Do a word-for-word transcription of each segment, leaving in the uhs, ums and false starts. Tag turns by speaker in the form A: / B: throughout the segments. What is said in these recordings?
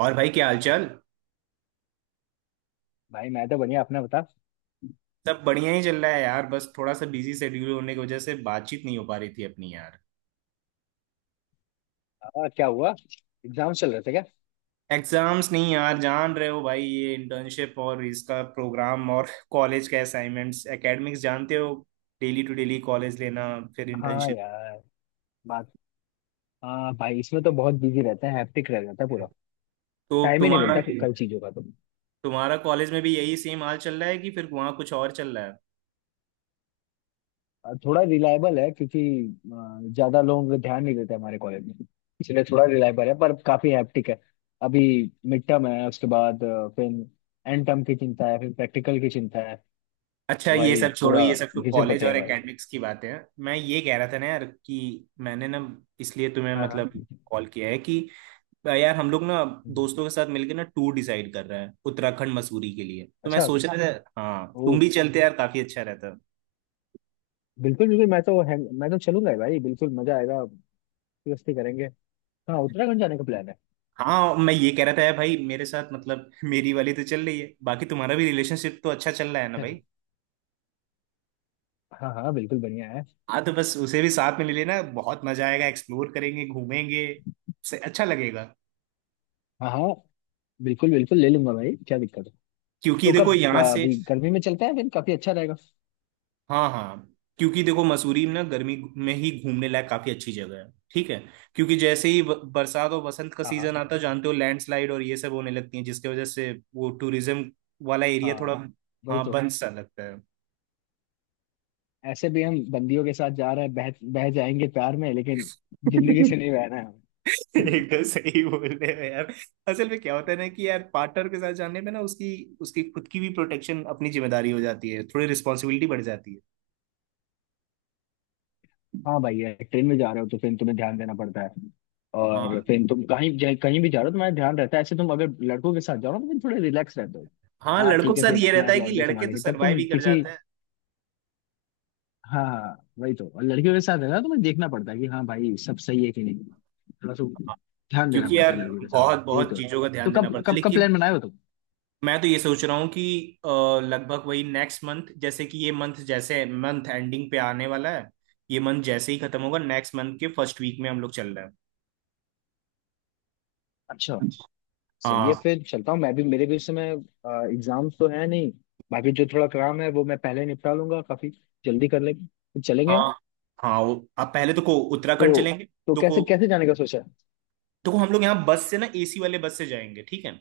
A: और भाई क्या हालचाल।
B: भाई मैं तो बढ़िया अपना बता।
A: सब बढ़िया ही चल रहा है यार, बस थोड़ा सा बिजी शेड्यूल होने की वजह से बातचीत नहीं हो पा रही थी अपनी यार।
B: आ, क्या हुआ? एग्जाम चल रहे थे क्या?
A: एग्जाम्स नहीं यार, जान रहे हो भाई, ये इंटर्नशिप और इसका प्रोग्राम और कॉलेज के असाइनमेंट्स, एकेडमिक्स जानते हो। डेली टू डेली कॉलेज लेना, फिर
B: हाँ
A: इंटर्नशिप।
B: यार, बात। हाँ भाई, इसमें तो बहुत बिजी रहते हैं, हैप्टिक रह जाता है पूरा,
A: तो
B: टाइम ही नहीं
A: तुम्हारा
B: मिलता कि- कई चीजों का तो।
A: तुम्हारा कॉलेज में भी यही सेम हाल चल रहा है कि फिर वहाँ कुछ और चल रहा है।
B: और थोड़ा रिलायबल है क्योंकि अ, ज्यादा लोग ध्यान नहीं देते हमारे कॉलेज में। इसलिए थोड़ा रिलायबल है पर काफी हैप्टिक है। अभी मिड टर्म है, उसके बाद अ, फिर एंड टर्म की चिंता है, फिर प्रैक्टिकल की चिंता है।
A: अच्छा,
B: तो
A: ये
B: भाई
A: सब छोड़ो,
B: पूरा
A: ये सब तो
B: घिसे
A: कॉलेज
B: पटे है
A: और
B: भाई।
A: एकेडमिक्स की बातें हैं। मैं ये कह रहा था ना यार कि मैंने ना, इसलिए तुम्हें
B: हाँ
A: मतलब
B: हाँ।
A: कॉल किया है कि यार हम लोग ना
B: हम्म।
A: दोस्तों के साथ मिलकर ना टूर डिसाइड कर रहे हैं उत्तराखंड मसूरी के लिए, तो मैं
B: अच्छा।
A: सोच रहा था हाँ
B: वो
A: तुम भी चलते यार, काफी अच्छा रहता।
B: बिल्कुल बिल्कुल, मैं तो है, मैं तो चलूंगा ही भाई, बिल्कुल मजा आएगा। मस्ती करेंगे। हाँ, उत्तराखंड जाने का प्लान है।
A: हाँ, मैं ये कह रहा था यार भाई, मेरे साथ मतलब मेरी वाली तो चल रही है, बाकी तुम्हारा भी रिलेशनशिप तो अच्छा चल रहा है ना
B: जैसे,
A: भाई।
B: हाँ हाँ बिल्कुल बढ़िया है।
A: हाँ तो बस उसे भी साथ में ले लेना, बहुत मजा आएगा, एक्सप्लोर करेंगे, घूमेंगे से अच्छा लगेगा।
B: हाँ हाँ बिल्कुल बिल्कुल ले लूंगा भाई, क्या दिक्कत है।
A: क्योंकि
B: तो
A: देखो
B: कब
A: यहाँ
B: का-
A: से।
B: अभी गर्मी में चलते हैं, फिर काफी अच्छा रहेगा।
A: हाँ हाँ। क्योंकि देखो मसूरी ना गर्मी में ही घूमने लायक काफी अच्छी जगह है, ठीक है। क्योंकि जैसे ही ब- बरसात और बसंत का
B: हाँ हाँ।
A: सीजन आता है, जानते हो लैंडस्लाइड और ये सब होने लगती है, जिसकी वजह से वो टूरिज्म वाला एरिया
B: हाँ,
A: थोड़ा
B: वही
A: हाँ
B: तो।
A: बंद सा लगता है।
B: ऐसे भी हम बंदियों के साथ जा रहे हैं, बह बह जाएंगे प्यार में, लेकिन जिंदगी से नहीं बहना है हमें।
A: एकदम सही बोल रहे हो यार। असल में क्या होता है ना कि यार पार्टनर के साथ जाने में ना उसकी उसकी खुद की भी प्रोटेक्शन, अपनी जिम्मेदारी हो जाती है, थोड़ी रिस्पॉन्सिबिलिटी बढ़ जाती है।
B: हाँ भाई है, ट्रेन में जा रहे हो तो फिर तुम्हें ध्यान देना पड़ता है। और
A: हाँ
B: फिर तुम कहीं जा- कहीं भी जा रहे हो तुम्हारा ध्यान रहता है, ऐसे तुम अगर लड़कों के साथ जाओ ना तो फिर थोड़े रिलैक्स रहते हो।
A: हाँ,
B: हाँ
A: लड़कों
B: ठीक
A: के
B: है,
A: साथ
B: फिर
A: ये
B: अपना
A: रहता है कि
B: लौंडे
A: लड़के तो
B: संभालेंगे तब
A: सरवाइव
B: तुम
A: ही कर
B: किसी।
A: जाते हैं।
B: हाँ वही तो, और लड़कियों के साथ है ना तो मैं देखना पड़ता है कि हाँ भाई सब सही है कि नहीं। थोड़ा सा ध्यान देना
A: क्योंकि
B: पड़ता
A: यार
B: है लड़कियों के साथ,
A: बहुत
B: यही
A: बहुत
B: तो है।
A: चीजों का
B: तो
A: ध्यान देना
B: कब
A: पड़ता है
B: कब का
A: लेकिन
B: प्लान बनाए हो तुम?
A: मैं तो ये सोच रहा हूँ कि अ, लगभग वही नेक्स्ट मंथ, जैसे कि ये मंथ, जैसे मंथ एंडिंग पे आने वाला है, ये मंथ जैसे ही खत्म होगा नेक्स्ट मंथ के फर्स्ट वीक में हम लोग चल रहे
B: अच्छा,
A: हैं।
B: सही है,
A: हाँ
B: फिर चलता हूँ मैं भी, मेरे भी इस समय एग्जाम्स तो है नहीं। बाकी जो थोड़ा काम है वो मैं पहले निपटा लूंगा, काफी जल्दी कर लेंगे तो चलेंगे हम।
A: हाँ। हाँ वो आप पहले तो को उत्तराखंड
B: तो
A: चलेंगे।
B: तो
A: तो को
B: कैसे कैसे जाने का सोचा है?
A: तो को हम लोग यहाँ बस से ना ए सी वाले बस से जाएंगे, ठीक है।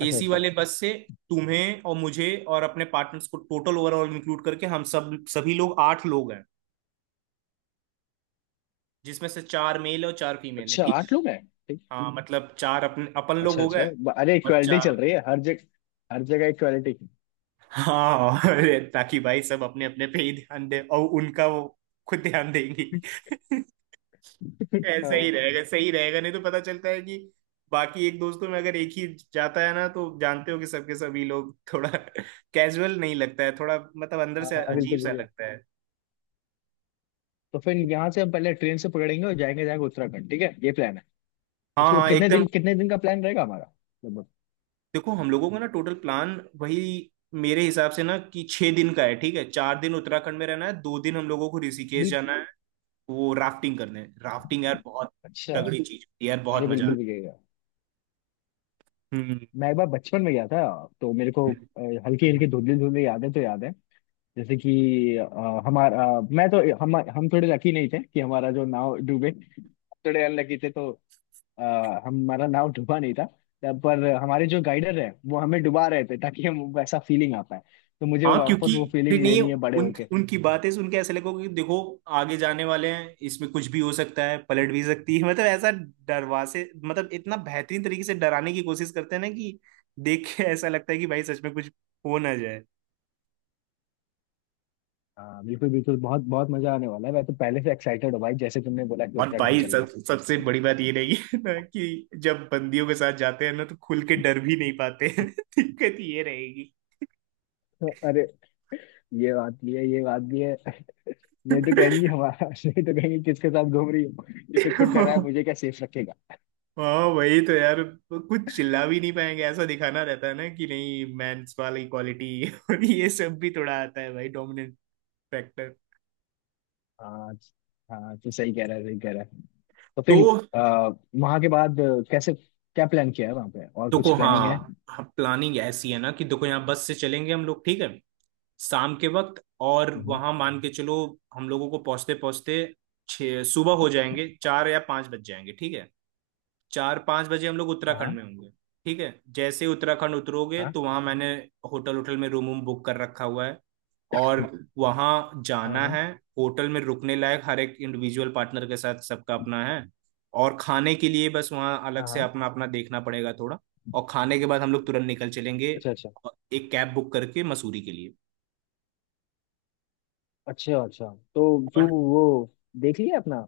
B: अच्छा
A: एसी
B: अच्छा।
A: वाले बस से। तुम्हें और मुझे और अपने पार्टनर्स को टोटल, ओवरऑल इंक्लूड करके हम सब सभी लोग आठ लोग हैं, जिसमें से चार मेल और चार फीमेल है,
B: अच्छा,
A: ठीक।
B: आठ लोग हैं। ठीक।
A: हाँ मतलब चार अपन अपन लोग
B: अच्छा
A: हो
B: अच्छा,
A: गए
B: ब- अरे
A: और
B: इक्वालिटी चल
A: चार।
B: रही है हर जगह। हर जगह इक्वालिटी।
A: हाँ अरे, ताकि भाई सब अपने अपने पे ही ध्यान दे और उनका वो खुद ध्यान देंगी। ऐसा ही
B: हाँ
A: रहेगा, सही रहेगा, नहीं तो पता चलता है कि बाकी एक दोस्तों में अगर एक ही जाता है ना तो जानते हो कि सबके सभी लोग थोड़ा कैजुअल नहीं लगता है, थोड़ा मतलब अंदर
B: हाँ
A: से
B: हाँ,
A: अजीब
B: बिल्कुल।
A: सा लगता है।
B: तो फिर यहाँ से हम पहले ट्रेन से पकड़ेंगे और जाएंगे जाएंगे उत्तराखंड, ठीक है, ये प्लान है।
A: हाँ
B: उसके बाद
A: हाँ
B: कितने दिन
A: एकदम।
B: कितने दिन का प्लान रहेगा हमारा, लगभग?
A: देखो, हम लोगों का ना टोटल प्लान वही मेरे हिसाब से ना कि छह दिन का है, ठीक है। चार दिन उत्तराखंड में रहना है, दो दिन हम लोगों को ऋषिकेश जाना
B: बिल्कुल।
A: है, वो राफ्टिंग करने। राफ्टिंग यार बहुत
B: अच्छा,
A: तगड़ी चीज होती है यार, बहुत
B: अरे
A: मजा
B: बिल्कुल
A: आता।
B: भी गएगा।
A: हम्म।
B: मैं एक बार बचपन में गया था, तो मेरे को हल्की
A: है।
B: हल्की धुंधली धुंधली यादें तो याद है। जैसे कि अ, हमारा, अ, मैं तो हम हम थोड़े लकी नहीं थे कि हमारा जो नाव डूबे, थोड़े अनलकी थे तो, अ, हमारा नाव डूबा नहीं था, तब पर हमारे जो गाइडर है वो हमें डुबा रहे थे ताकि हम वैसा फीलिंग आ पाए। तो मुझे
A: हाँ क्योंकि,
B: वापस वो
A: अरे
B: फीलिंग
A: नहीं,
B: लेनी है बड़े होके।
A: उनकी उनकी बातें सुन के ऐसा लगेगा कि देखो आगे जाने वाले हैं, इसमें कुछ भी हो सकता है, पलट भी सकती है मतलब ऐसा डरवा से, मतलब इतना बेहतरीन तरीके से डराने की कोशिश करते हैं ना कि देख के ऐसा लगता है कि भाई सच में कुछ हो ना जाए।
B: हाँ बिल्कुल बिल्कुल, बहुत बहुत मजा आने वाला है, मैं तो पहले से एक्साइटेड हूँ भाई, जैसे तुमने बोला कि
A: और
B: उत्तराखंड
A: भाई
B: चलना
A: सब,
B: है।
A: सबसे बड़ी बात ये रही है ना कि जब बंदियों के साथ जाते हैं ना तो खुल के डर भी नहीं पाते हैं। दिक्कत ये रहेगी।
B: तो अरे ये बात भी है ये बात भी है। नहीं तो कहेंगी हमारा। नहीं तो कहेंगी किसके साथ घूम रही हो, ये तो खुद डरा है मुझे क्या सेफ रखेगा।
A: हाँ वही तो यार, कुछ चिल्ला भी नहीं पाएंगे, ऐसा दिखाना रहता है ना कि नहीं, मेंस वाली क्वालिटी और ये सब भी थोड़ा आता है भाई, डोमिनेंट फैक्टर।
B: हाँ हाँ, तो सही कह रहा है सही कह रहा है। तो
A: तो
B: फिर आ, वहां के बाद अ, कैसे, क्या प्लान किया है वहां पे और कुछ
A: देखो,
B: प्लानिंग है?
A: हाँ, प्लानिंग ऐसी है ना कि देखो यहाँ बस से चलेंगे हम लोग, ठीक है। शाम के वक्त, और
B: हम्म।
A: वहां मान के चलो हम लोगों को पहुंचते पहुंचते छः सुबह हो जाएंगे, चार या पांच बज जाएंगे, ठीक है। चार पाँच बजे हम लोग
B: हाँ
A: उत्तराखंड
B: हाँ
A: में होंगे। ठीक है, जैसे ही उत्तराखंड उतरोगे
B: हाँ
A: तो वहाँ मैंने होटल, होटल में रूम वूम बुक कर रखा हुआ है, और वहाँ
B: हाँ
A: जाना
B: हाँ
A: है। होटल में रुकने लायक हर एक इंडिविजुअल पार्टनर के साथ सबका अपना है, और खाने के लिए बस वहाँ अलग
B: हाँ
A: से
B: हाँ।
A: अपना अपना देखना पड़ेगा थोड़ा। और खाने के बाद हम लोग तुरंत निकल चलेंगे,
B: अच्छा अच्छा
A: एक कैब बुक करके मसूरी के लिए।
B: अच्छा अच्छा। तो तू
A: बट
B: वो देख लिया अपना,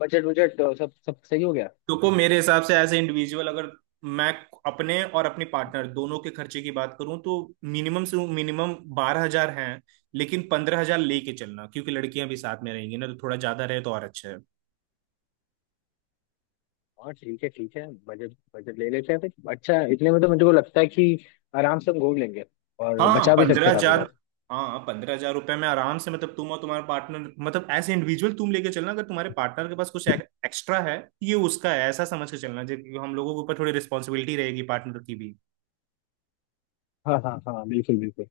B: बजट बजट सब सब सही हो गया?
A: देखो, मेरे हिसाब से एज ए इंडिविजुअल, अगर मैं अपने और अपनी पार्टनर दोनों के खर्चे की बात करूं तो मिनिमम से मिनिमम बारह हजार है, लेकिन पंद्रह हजार लेके चलना, क्योंकि लड़कियां भी साथ में रहेंगी ना, तो थोड़ा ज्यादा रहे तो और अच्छा है।
B: हाँ ठीक है ठीक है, बजट बजट ले लेते हैं फिर, अच्छा, इतने में तो मुझे को लगता है कि आराम से हम घूम लेंगे और
A: हाँ हाँ
B: बचा भी सकते
A: पंद्रह
B: हैं काफी
A: हजार।
B: पैसे।
A: हाँ पंद्रह हजार रुपये में आराम से, मतलब तुम और तुम्हारे पार्टनर, मतलब एज ए इंडिविजुअल तुम लेके चलना, अगर तुम्हारे पार्टनर के पास कुछ एक्स्ट्रा है, ये उसका है, ऐसा समझ के चलना, जो हम लोगों के ऊपर थोड़ी रिस्पॉन्सिबिलिटी रहेगी पार्टनर की भी।
B: हाँ हाँ हाँ बिल्कुल बिल्कुल।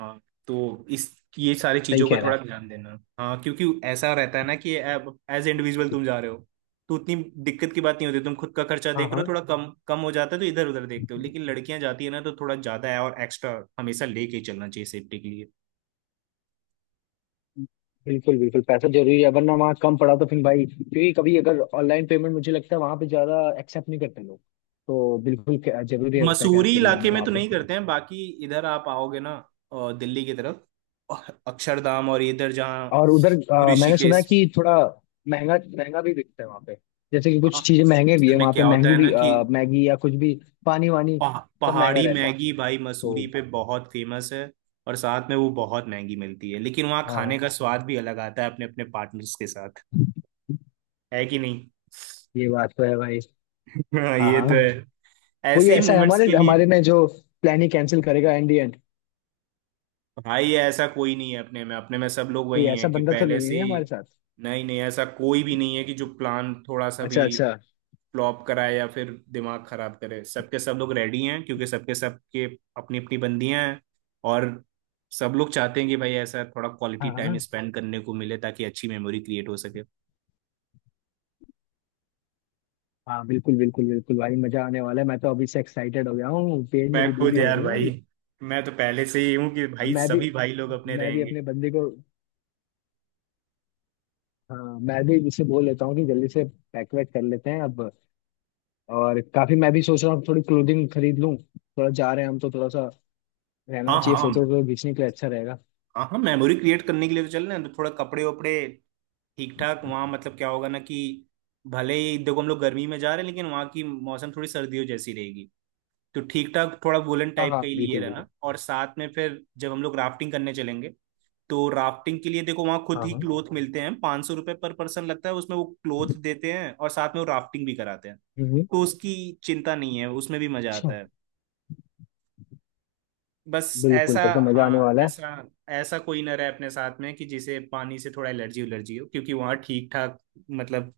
A: हाँ तो इस, ये सारी
B: सही
A: चीजों का
B: कह रहा
A: थोड़ा
B: है।
A: ध्यान देना, हाँ क्योंकि ऐसा रहता है ना कि एज इंडिविजुअल तुम जा रहे हो तो उतनी दिक्कत की बात नहीं होती, तुम खुद का खर्चा
B: हाँ
A: देख रहे हो,
B: हाँ
A: थोड़ा कम कम हो जाता है तो इधर उधर देखते हो, लेकिन लड़कियां जाती है ना तो थोड़ा ज्यादा है और एक्स्ट्रा हमेशा लेके ही चलना चाहिए, सेफ्टी के लिए।
B: बिल्कुल बिल्कुल, पैसा जरूरी है, वरना वहाँ कम पड़ा तो फिर भाई, क्योंकि कभी अगर ऑनलाइन पेमेंट, मुझे लगता है वहाँ पे ज्यादा एक्सेप्ट नहीं करते लोग। तो बिल्कुल कै- जरूरी रहता है
A: मसूरी
B: कैश लेके जाना
A: इलाके में
B: वहाँ
A: तो
B: पे।
A: नहीं करते हैं, बाकी इधर आप आओगे ना अ, दिल्ली की तरफ, अ- अक्षरधाम और इधर जहाँ
B: और उधर अ, मैंने सुना है
A: ऋषिकेश।
B: कि थोड़ा महंगा महंगा भी बिकता है वहां पे, जैसे कि
A: हाँ,
B: कुछ चीजें महंगे भी
A: असल
B: है
A: में
B: वहां पे
A: क्या होता
B: महंगी
A: है ना
B: भी,
A: कि
B: अ, मैगी या कुछ भी, पानी वानी
A: पहा-
B: सब महंगा
A: पहाड़ी
B: रहता है।
A: मैगी भाई
B: तो
A: मसूरी पे बहुत फेमस है, और साथ में वो बहुत महंगी मिलती है, लेकिन वहाँ खाने
B: हाँ,
A: का स्वाद भी अलग आता है अपने अपने पार्टनर्स के साथ, है कि नहीं।
B: ये बात तो है भाई।
A: हाँ,
B: हाँ
A: ये तो
B: हाँ।
A: है।
B: कोई
A: ऐसे ही
B: ऐसा है
A: मोमेंट्स
B: हमारे
A: के लिए।
B: हमारे में जो प्लान ही कैंसिल करेगा, एंड एंड?
A: भाई ऐसा कोई नहीं है अपने में, अपने में सब लोग
B: कोई
A: वही
B: ऐसा
A: हैं कि
B: बंदा तो
A: पहले से
B: नहीं है
A: ही।
B: हमारे साथ?
A: नहीं नहीं, ऐसा कोई भी नहीं है कि जो प्लान थोड़ा सा भी
B: अच्छा अच्छा।
A: फ्लॉप कराए या फिर दिमाग खराब करे, सबके सब लोग रेडी हैं क्योंकि सबके सबके अपनी अपनी बंदियां हैं, और सब लोग चाहते हैं कि भाई ऐसा थोड़ा
B: हाँ
A: क्वालिटी
B: हाँ
A: टाइम स्पेंड करने को मिले, ताकि अच्छी मेमोरी क्रिएट हो सके।
B: हाँ बिल्कुल बिल्कुल बिल्कुल भाई, मजा आने वाला है, मैं तो अभी से एक्साइटेड हो गया हूँ, पेट
A: मैं
B: में
A: खुद
B: गुदगुदी हो
A: यार
B: रही है
A: भाई,
B: मेरी।
A: मैं तो पहले से ही हूँ कि
B: अब
A: भाई
B: मैं भी,
A: सभी भाई लोग अपने
B: मैं भी
A: रहेंगे।
B: अपने बंदे को, हाँ मैं भी इसे बोल लेता हूँ कि जल्दी से पैक वैक कर लेते हैं अब। और काफी मैं भी सोच रहा हूँ थोड़ी क्लोथिंग खरीद लूँ, थोड़ा जा रहे हैं हम तो थोड़ा सा रहना
A: हाँ
B: चाहिए,
A: हाँ।
B: फोटो वोटो खींचने के लिए अच्छा रहेगा।
A: हाँ हाँ, मेमोरी क्रिएट करने के लिए तो चल रहे हैं, तो थोड़ा कपड़े वपड़े ठीक ठाक वहाँ, मतलब क्या होगा ना कि भले ही देखो हम लोग गर्मी में जा रहे हैं, लेकिन वहाँ की मौसम थोड़ी सर्दियों जैसी रहेगी, तो ठीक ठाक थोड़ा वुलन
B: हाँ
A: टाइप
B: हाँ
A: का ही लिए
B: बिल्कुल
A: रहना,
B: बिल्कुल।
A: और साथ में फिर जब हम लोग राफ्टिंग करने चलेंगे तो राफ्टिंग के लिए देखो वहाँ खुद
B: हाँ
A: ही
B: हाँ।
A: क्लोथ मिलते हैं, पाँच सौ रुपये पर पर्सन लगता है, उसमें वो क्लोथ देते हैं और साथ में वो राफ्टिंग भी कराते हैं,
B: हम्म।
A: तो उसकी चिंता नहीं है, उसमें भी मजा
B: अच्छा,
A: आता है। बस
B: बिल्कुल
A: ऐसा,
B: तब तो मजा आने
A: हाँ
B: वाला है।
A: ऐसा ऐसा कोई ना रहे अपने साथ में कि जिसे पानी से थोड़ा एलर्जी उलर्जी हो, क्योंकि वहाँ ठीक ठाक मतलब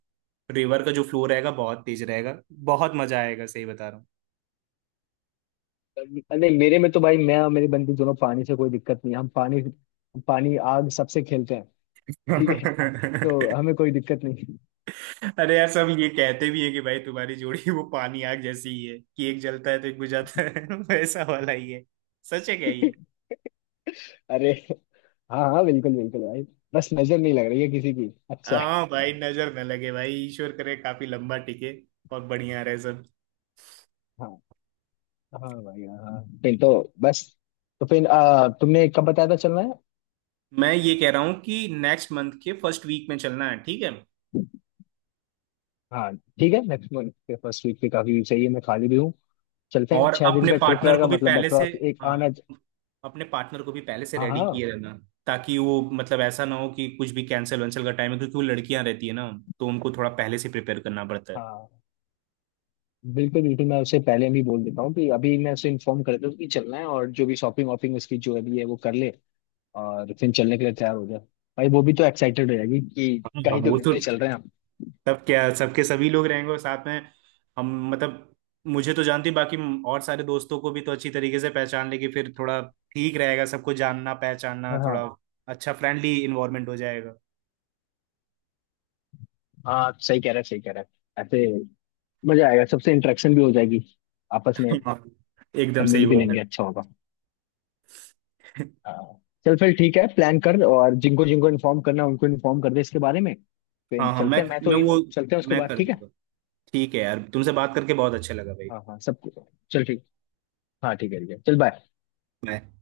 A: रिवर का जो फ्लो रहेगा बहुत तेज रहेगा, बहुत मजा आएगा, सही बता रहा हूँ।
B: तब- नहीं, मेरे में तो भाई, मैं और मेरी बंदी दोनों पानी से कोई दिक्कत नहीं है। हम पानी, पानी आग सबसे खेलते हैं। ठीक है, तो हमें कोई दिक्कत नहीं।
A: अरे यार, सब ये कहते भी है कि भाई तुम्हारी जोड़ी वो पानी आग जैसी ही है कि एक जलता है तो एक बुझाता है वैसा वाला ही है। सच है क्या ये?
B: अरे, हाँ हाँ बिल्कुल बिल्कुल भाई, बस नजर नहीं लग रही है किसी की, अच्छा
A: हाँ भाई, नजर न लगे भाई, ईश्वर करे काफी लंबा टिके और बढ़िया रहे सब।
B: है। हाँ भाई, हाँ, फिर तो बस। तो फिर आ, तुमने कब बताया था चलना है?
A: मैं ये कह रहा हूँ कि नेक्स्ट मंथ के फर्स्ट वीक में चलना है, ठीक है।
B: हाँ ठीक है, नेक्स्ट मंथ के फर्स्ट वीक पे काफी सही है, मैं खाली भी हूँ, चलते हैं।
A: और
B: छह दिन
A: अपने
B: का ट्रिप
A: पार्टनर को
B: रहेगा
A: भी
B: मतलब,
A: पहले से
B: अप्रॉक्स, एक
A: हाँ,
B: आना।
A: अपने पार्टनर को भी पहले से
B: हाँ
A: रेडी
B: हाँ
A: किए रहना, ताकि वो मतलब ऐसा ना हो कि कुछ भी कैंसिल वैंसिल का टाइम है, क्योंकि वो लड़कियां रहती है ना, तो उनको थोड़ा पहले से प्रिपेयर करना पड़ता है।
B: हाँ बिल्कुल बिल्कुल, मैं उसे पहले भी बोल देता हूँ कि अभी मैं उसे इन्फॉर्म कर दूँ कि चलना है, और जो भी शॉपिंग वॉपिंग उसकी जो अभी है वो कर ले और फिर चलने के लिए तैयार हो जाए। भाई वो भी तो एक्साइटेड हो जाएगी कि
A: हाँ हाँ,
B: कहीं तो
A: वो तो
B: घूमने चल रहे हैं हम।
A: सब, क्या सबके सभी लोग रहेंगे, और साथ में हम मतलब मुझे तो जानती, बाकी और सारे दोस्तों को भी तो अच्छी तरीके से पहचान लेके फिर थोड़ा ठीक रहेगा, सबको जानना पहचानना
B: हाँ
A: थोड़ा,
B: हाँ
A: अच्छा फ्रेंडली इन्वायरमेंट हो जाएगा।
B: हाँ, सही कह रहा है सही कह रहा है, ऐसे मजा आएगा, सबसे इंटरेक्शन भी हो जाएगी आपस में।
A: हाँ एकदम
B: सब
A: सही
B: मिल भी
A: बोल रहे
B: लेंगे, अच्छा होगा।
A: हो।
B: हाँ। चल फिर, ठीक है, प्लान कर और जिनको जिनको इन्फॉर्म करना है उनको इन्फॉर्म कर दे इसके बारे में। फिर
A: हाँ हाँ मैं
B: चलते हैं, मैं तो
A: मैं
B: इन
A: वो
B: हूँ, चलते हैं उसके
A: मैं
B: बाद,
A: कर
B: ठीक है।
A: दूंगा। ठीक है यार, तुमसे बात करके बहुत अच्छा लगा भाई।
B: हाँ हाँ सब। चल ठीक। हाँ ठीक है ठीक है, चल, बाय।
A: बाय।